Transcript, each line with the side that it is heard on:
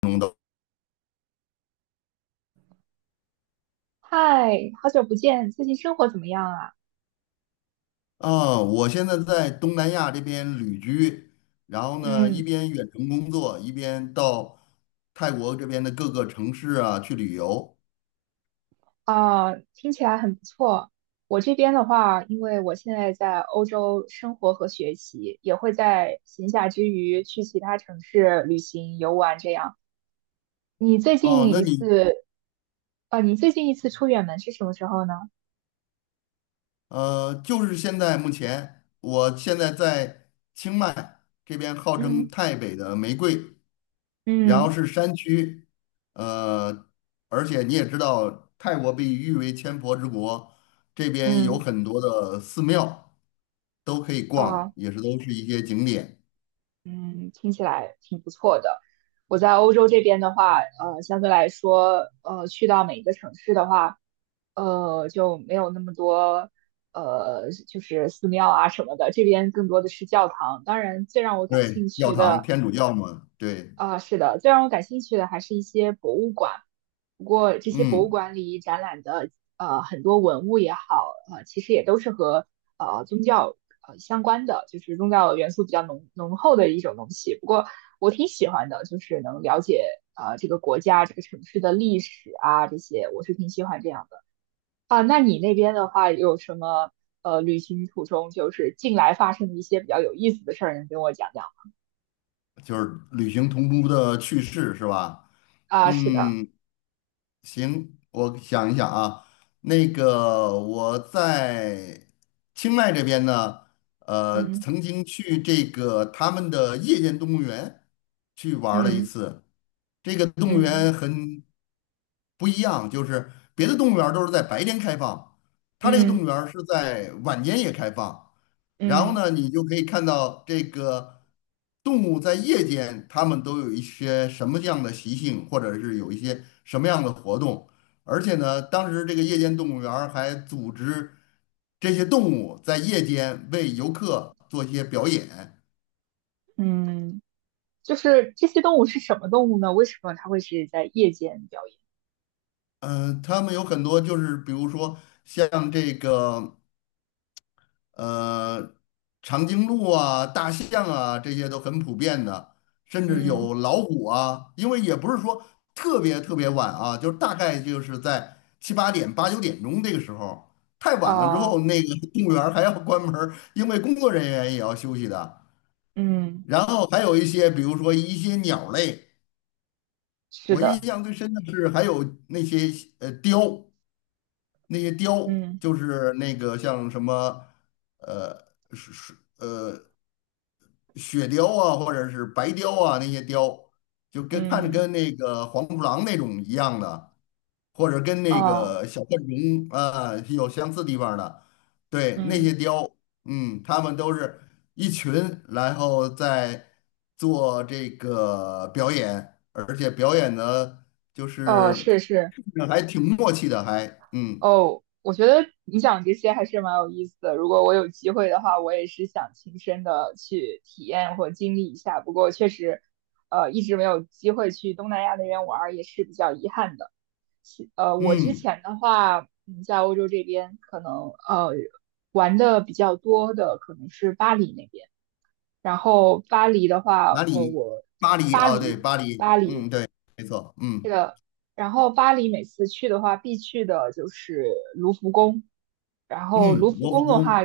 left: 懂的
right: 嗨，好久不见，最近生活怎么样啊？
left: 啊，我现在在东南亚这边旅居，然后呢，一
right: 嗯，
left: 边远程工作，一边到泰国这边的各个城市啊去旅游。
right: 啊，听起来很不错。我这边的话，因为我现在在欧洲生活和学习，也会在闲暇之余去其他城市旅行、游玩这样。你最
left: 哦，
right: 近
left: 那
right: 一
left: 你
right: 次，啊，你最近一次出远门是什么时候呢？
left: 就是现在目前，我现在在清迈这边，号称
right: 嗯
left: 泰北的玫瑰，然后
right: 嗯
left: 是山区，呃，而且你也知道，泰国被誉为千佛之国，这边有
right: 嗯，
left: 很多的寺庙都可以逛，
right: 啊。
left: 也是都是一些景点。
right: 嗯，听起来挺不错的。我在欧洲这边的话，相对来说，去到每一个城市的话，就没有那么多，就是寺庙啊什么的，这边更多的是教堂。当然，最让我感
left: 对，
right: 兴
left: 教
right: 趣
left: 堂
right: 的，
left: 天主教嘛，对，
right: 啊，是的，最让我感兴趣的还是一些博物馆。不过这些博物
left: 嗯，
right: 馆里展览的很多文物也好，其实也都是和宗教相关的，就是宗教元素比较浓厚的一种东西。不过我挺喜欢的，就是能了解这个国家、这个城市的历史啊这些，我是挺喜欢这样的。啊，那你那边的话有什么旅行途中就是近来发生的一些比较有意思的事儿，能跟我讲讲？
left: 就是旅行同舟的趣事是吧？
right: 啊，是的，
left: 嗯，行，我想一想啊，那个我在清迈这边呢，
right: 嗯
left: 曾经去这个他们的夜间动物园去玩儿了一
right: 嗯。
left: 次，这个动物
right: 嗯
left: 园很不一样，就是别的动物园儿都是在白天开放，它这个动
right: 嗯
left: 物园儿是在晚间也开放。然后
right: 嗯
left: 呢，你就可以看到这个动物在夜间，它们都有一些什么样的习性，或者是有一些什么样的活动。而且呢，当时这个夜间动物园儿还组织这些动物在夜间为游客做一些表演。
right: 嗯，就是这些动物是什么动物呢？为什么它会是在夜间表演？
left: 他们有很多就是，比如说像这个。呃，长颈鹿啊、大象啊，这些都很普遍的，甚至
right: 嗯
left: 有老虎啊。因为也不是说特别特别晚啊，就是大概就是在七八点、八九点钟这个时候，太晚了之
right: 啊
left: 后，那个 动物园儿还要关门儿因为工作人员也要休息的。
right: 嗯，
left: 然后还有一些，比如说一些鸟类，
right: 是
left: 我印
right: 的，
left: 象最深的是还有那些雕，那些雕
right: 嗯
left: 就是那个像什么是是。雪雕啊，或者是白雕啊那些雕就跟看着
right: 嗯
left: 跟那个黄鼠狼那种一样的，或者跟那
right: 哦
left: 个小浣熊啊有相似地方的，对，那
right: 嗯
left: 些雕，嗯，他们都是一群，然后在做这个表演，而且表演的就
right: 哦，
left: 是
right: 是是
left: 还挺默契的，还嗯
right: 哦，我觉得你讲这些还是蛮有意思的。如果我有机会的话，我也是想亲身的去体验或经历一下。不过确实，一直没有机会去东南亚那边玩儿，也是比较遗憾的。我之
left: 嗯，
right: 前的话，在欧洲这边可能玩的比较多的可能是巴黎那边，然后巴黎的话，
left: 哪里？
right: 我
left: 巴黎
right: 巴
left: 啊，对，
right: 黎
left: 巴黎，
right: 巴
left: 嗯，
right: 黎，
left: 对，没错，嗯
right: 然后巴黎每次去的话必去的就是卢浮宫，然后
left: 嗯，
right: 卢浮
left: 罗浮
right: 宫的话，
left: 宫。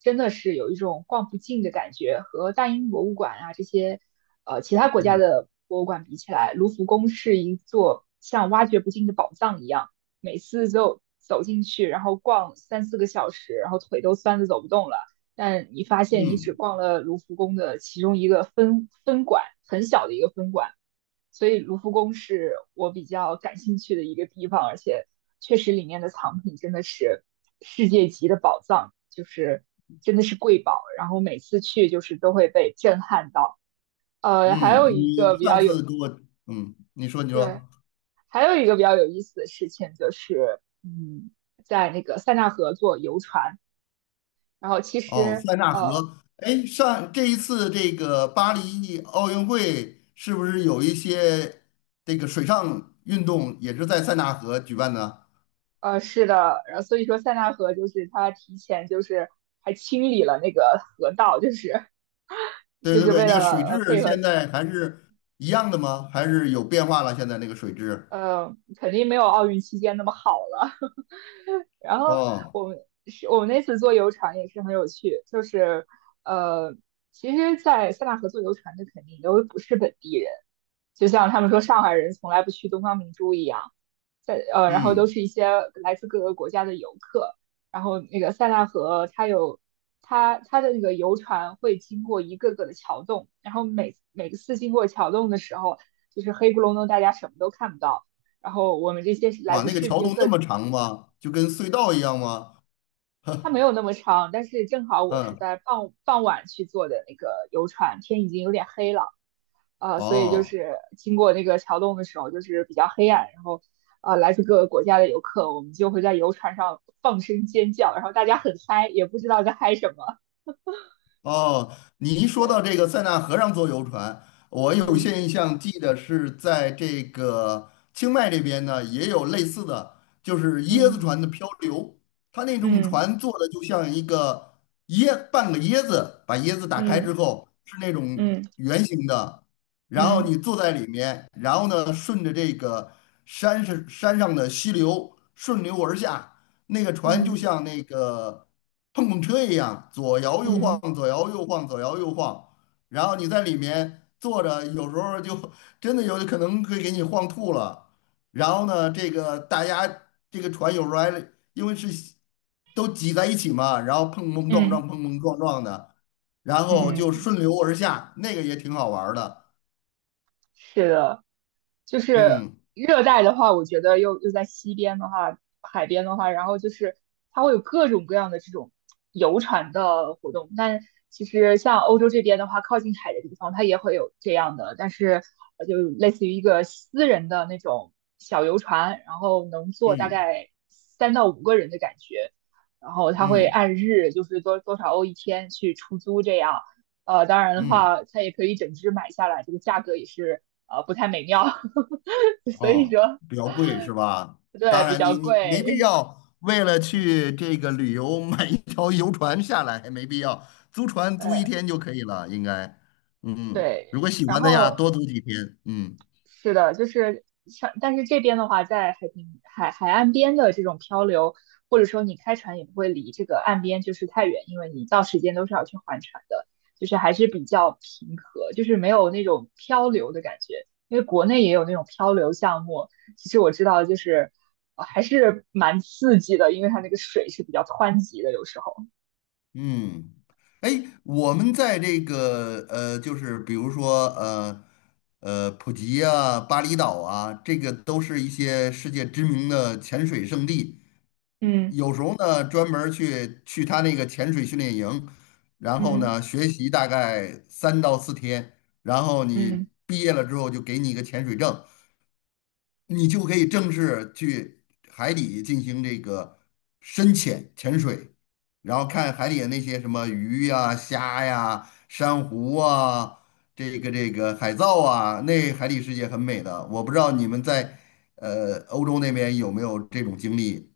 right: 真的是有一种逛不尽的感觉，和大英博物馆啊这些，其他国家
left: 嗯
right: 的博物馆比起来，卢浮宫是一座像挖掘不尽的宝藏一样，每次就走进去，然后逛三四个小时，然后腿都酸的走不动了。但你发现你只
left: 嗯
right: 逛了卢浮宫的其中一个分馆，很小的一个分馆，所以卢浮宫是我比较感兴趣的一个地方，而且确实里面的藏品真的是世界级的宝藏，就是真的是瑰宝。然后每次去就是都会被震撼到。呃，还有
left: 嗯，
right: 一
left: 你
right: 个比
left: 上
right: 较有
left: 次给我，嗯，你说你
right: 对，
left: 说，
right: 还有一个比较有意思的事情就是，嗯，在那个塞纳河坐游船，然后其
left: 哦，
right: 实
left: 塞纳
right: 呃
left: 河，哎，上这一次这个巴黎奥运会是不是有一些这个水上运动也是在塞纳河举办的？
right: 呃是的，然后所以说塞纳河就是它提前就是还清理了那个河道，
left: 对
right: 就
left: 对
right: 是
left: 对，
right: 为
left: 那个
right: 了
left: 水质
right: 配合
left: 现在还是一样的吗？还是有变化了？现在那个水质？
right: 肯定没有奥运期间那么好了。然后
left: 哦，
right: 我们是我们那次坐游船也是很有趣，呃，其实，在塞纳河坐游船的肯定都不是本地人，就像他们说上海人从来不去东方明珠一样，然后都
left: 嗯，
right: 是一些来自各个国家的游客。然后那个塞纳河，它有它它的那个游船会经过一个个的桥洞，然后每次经过桥洞的时候，就是黑咕隆咚，大家什么都看不到。然后我们这些是来
left: 哇，
right: 自
left: 那个
right: 世
left: 桥
right: 界
left: 洞那
right: 各
left: 么长吗？就跟隧道一样吗？
right: 它没有那么长，但是正好我是
left: 嗯，
right: 在傍晚去坐的那个游船，天已经有点黑了，所以就
left: 哦。
right: 是经过那个桥洞的时候，就是比较黑暗，然后来自各个国家的游客，我们就会在游船上放声尖叫，然后大家很嗨，也不知道在嗨什么。
left: 哦，你一说到
right: 对，
left: 这个塞纳河上坐游船，我有
right: 嗯
left: 些印象记得是在这个清迈这边呢，也有类似的，就是椰子
right: 嗯
left: 船的漂流。它那种
right: 嗯
left: 船做的就像一个半个椰子，把椰子打开
right: 嗯
left: 之后是那种
right: 嗯
left: 圆形的，然后你
right: 嗯
left: 坐在里面，然后呢顺着这个山上的溪流顺流而下，那个船
right: 嗯
left: 就
right: 嗯
left: 像那个碰碰车一样，左摇右晃，
right: 嗯
left: 左摇右晃，左摇右晃，然后你在里面坐着，有时候就 真的有可能会给你晃吐了。然后呢，这个大家这个船有时候还因为是都挤在一起嘛，然后碰碰
right: 嗯。
left: 撞
right: 嗯嗯
left: 撞，碰碰撞撞的，然后就
right: 嗯
left: 顺流而下，那个也挺好玩儿的。
right: 是的，就是
left: 嗯
right: 热带的话，我觉得又在西边的话，海边的话，然后就是它会有各种各样的这种游船的活动。但其实像欧洲这边的话，靠近海的地方，它也会有这样的，但是就类似于一个私人的那种小游船，然后能坐大
left: 嗯
right: 概三到五个人的感觉。然后他会
left: 嗯
right: 按日，就是多少欧一天去出租这样。当然的
left: 嗯。
right: 话，它也可以整只买下来，这个价格也是不太美妙 所以
left: 哦，
right: 说
left: 比较贵是吧？
right: 对
left: 当
right: 比
left: 然
right: 较
left: 你没必
right: 贵，
left: 要为了
right: 嗯，
left: 去这个旅游买一条游船下来，没必要，租船租一
right: 对
left: 天就可以了，应该。嗯，
right: 对，
left: 如果喜
right: 然
left: 欢的呀，
right: 后
left: 多租几天。嗯。
right: 是的，就是像但是这边的话，在海平海海岸边的这种漂流，或者说你开船也不会离这个岸边就是太远，因为你到时间都是要去还船的，就是还是比较平和，就是没有那种漂流的感觉。因为国内也有那种漂流项目，其实我知道就是、还是蛮刺激的，因为它那个水是比较湍急的，有时候。
left: 嗯，哎，我们在这个就是比如说普吉啊、巴厘岛啊，这个都是一些世界知名的潜水胜地。
right: 嗯
left: 有时候呢，专门儿去他那个潜水训练营，然后
right: 嗯
left: 呢学习大概3到4天，然后
right: 嗯，
left: 你毕业了之后就给你一个潜水证，你就可以正式去海底进行这个深潜潜水，然后看海底的那些什么鱼呀、虾呀、珊瑚啊，这个海藻啊，那海底世界很美的。我不知道你们在欧洲那边有没有这种经历？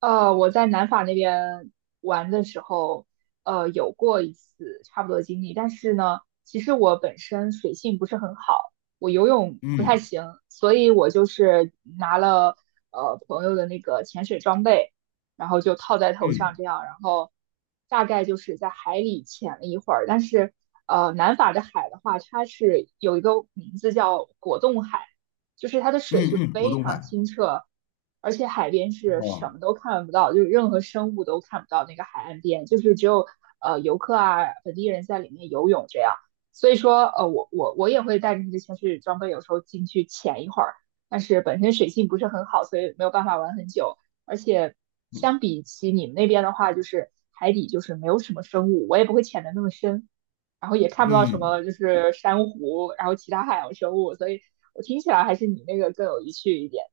right: 我在南法那边玩的时候，有过一次差不多的经历，但是呢，其实我本身水性不是很好，我游泳不太
left: 嗯
right: 行，所以我就是拿了朋友的那个潜水装备，然后就套在头上
left: 嗯
right: 这样，然后大概就是在海里潜了一会儿，但是南法的海的话，它是有一个名字叫果冻海。就是它的
left: 嗯
right: 水是
left: 嗯，嗯果
right: 非
left: 冻
right: 常
left: 海
right: 清澈，而且海边是什
left: 哦，
right: 么都看不到，就是任何生物都看不到那个海岸边，就是只有游客啊本地人在里面游泳这样。所以说，我也会带着这些潜水装备，有时候进去潜一会儿，但是本身水性不是很好，所以没有办法玩很久。而且相比起你们那边的话，就是海底就是没有什么生物，我也不会潜的那么深。然后也看不到什
left: 嗯。
right: 么就是珊瑚，然后其他海洋生物，所以我听起来还是你那个更有意趣一点。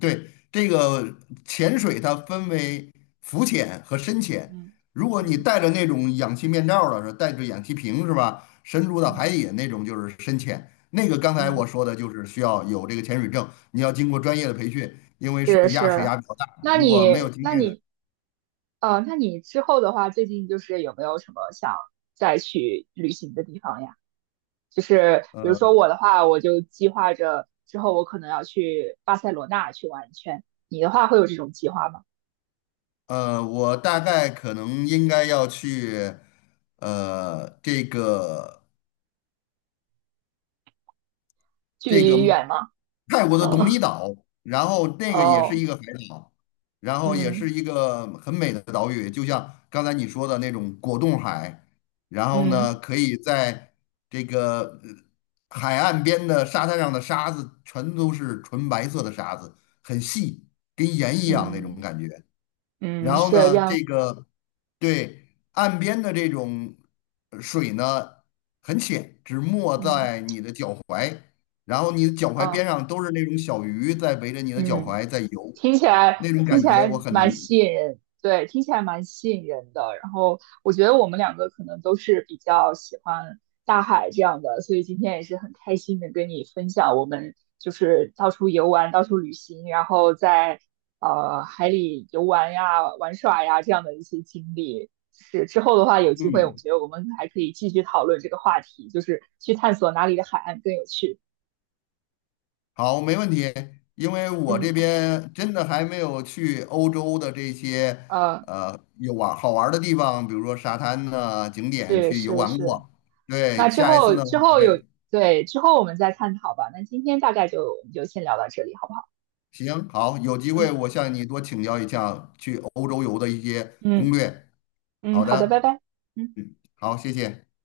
left: 对，这个潜水它分为浮潜和深潜。
right: 嗯
left: 如果你
right: 嗯
left: 带着那种氧气面罩儿的，是带着氧气瓶是吧？深入到
right: 嗯，
left: 海底那种就是深潜。那个刚才我
right: 嗯，
left: 说的就是需要有这个潜水证，你要经过专业的培训，因为
right: 是
left: 水压水
right: 是。
left: 压比较大，
right: 那
left: 如果没
right: 你
left: 有经
right: 那
left: 验的，
right: 你那你之后的话，最近就是有没有什么想再去旅行的地方呀？就是比如
left: 呃
right: 说我的话，我就计划着之后我可能要去巴塞罗那去玩一圈。你的话会有这种计划吗？
left: 我大概可能应该要去这个。
right: 距
left: 这个
right: 离远吗？
left: 泰国的董米
right: 嗯，
left: 岛，然后 那个也是
right: 哦，
left: 一个海岛，然后也
right: 嗯
left: 是一个很美的岛屿，就像刚才你说的那种果冻海，然后呢，
right: 嗯
left: 可以在这个海岸边的沙滩上的沙子全都是纯白色的沙子，很细，跟盐一样那种
right: 嗯。
left: 感觉。
right: 嗯，
left: 然后
right: 是这
left: 呢，
right: 样。
left: 这个对岸边的这种水呢很浅，只没
right: 嗯，
left: 在你的脚踝，然后你的脚踝边
right: 啊，
left: 上都是那种小鱼在围着你的脚
right: 嗯，
left: 踝在游，
right: 听起来
left: 那种
right: 听
left: 感
right: 起
left: 觉
right: 来
left: 我很
right: 蛮
left: 难。
right: 吸引人，对，听起来蛮吸引人的。然后我觉得我们两个可能都是比较喜欢大海这样的，所以今天也是很开心的跟你分享我们就是到处游玩、到处旅行，然后在海里游玩呀、玩耍呀这样的一些经历。是之后的话，有机会我
left: 嗯，
right: 觉得我们还可以继续讨论这个话题，就是去探索哪里的海岸更有趣。
left: 好，没问题，因为我
right: 嗯，
left: 这边真的还没有去欧洲的这些
right: 呃。
left: 呃有玩好玩儿的地方，比如说沙滩呐、景点
right: 是
left: 去游
right: 是
left: 玩
right: 是，
left: 过。
right: 那
left: 对，
right: 之
left: 下一次
right: 后
left: 呢，
right: 之后有，对，之后我们再探讨吧。那今天大概我们就先聊到这里，好不好？
left: 行，好，有机会
right: 嗯
left: 我向你多请教一下去欧洲游的一些攻
right: 嗯
left: 略。
right: 嗯，
left: 好
right: 好的，拜
left: 的，
right: 拜。嗯。
left: 嗯，好，谢谢。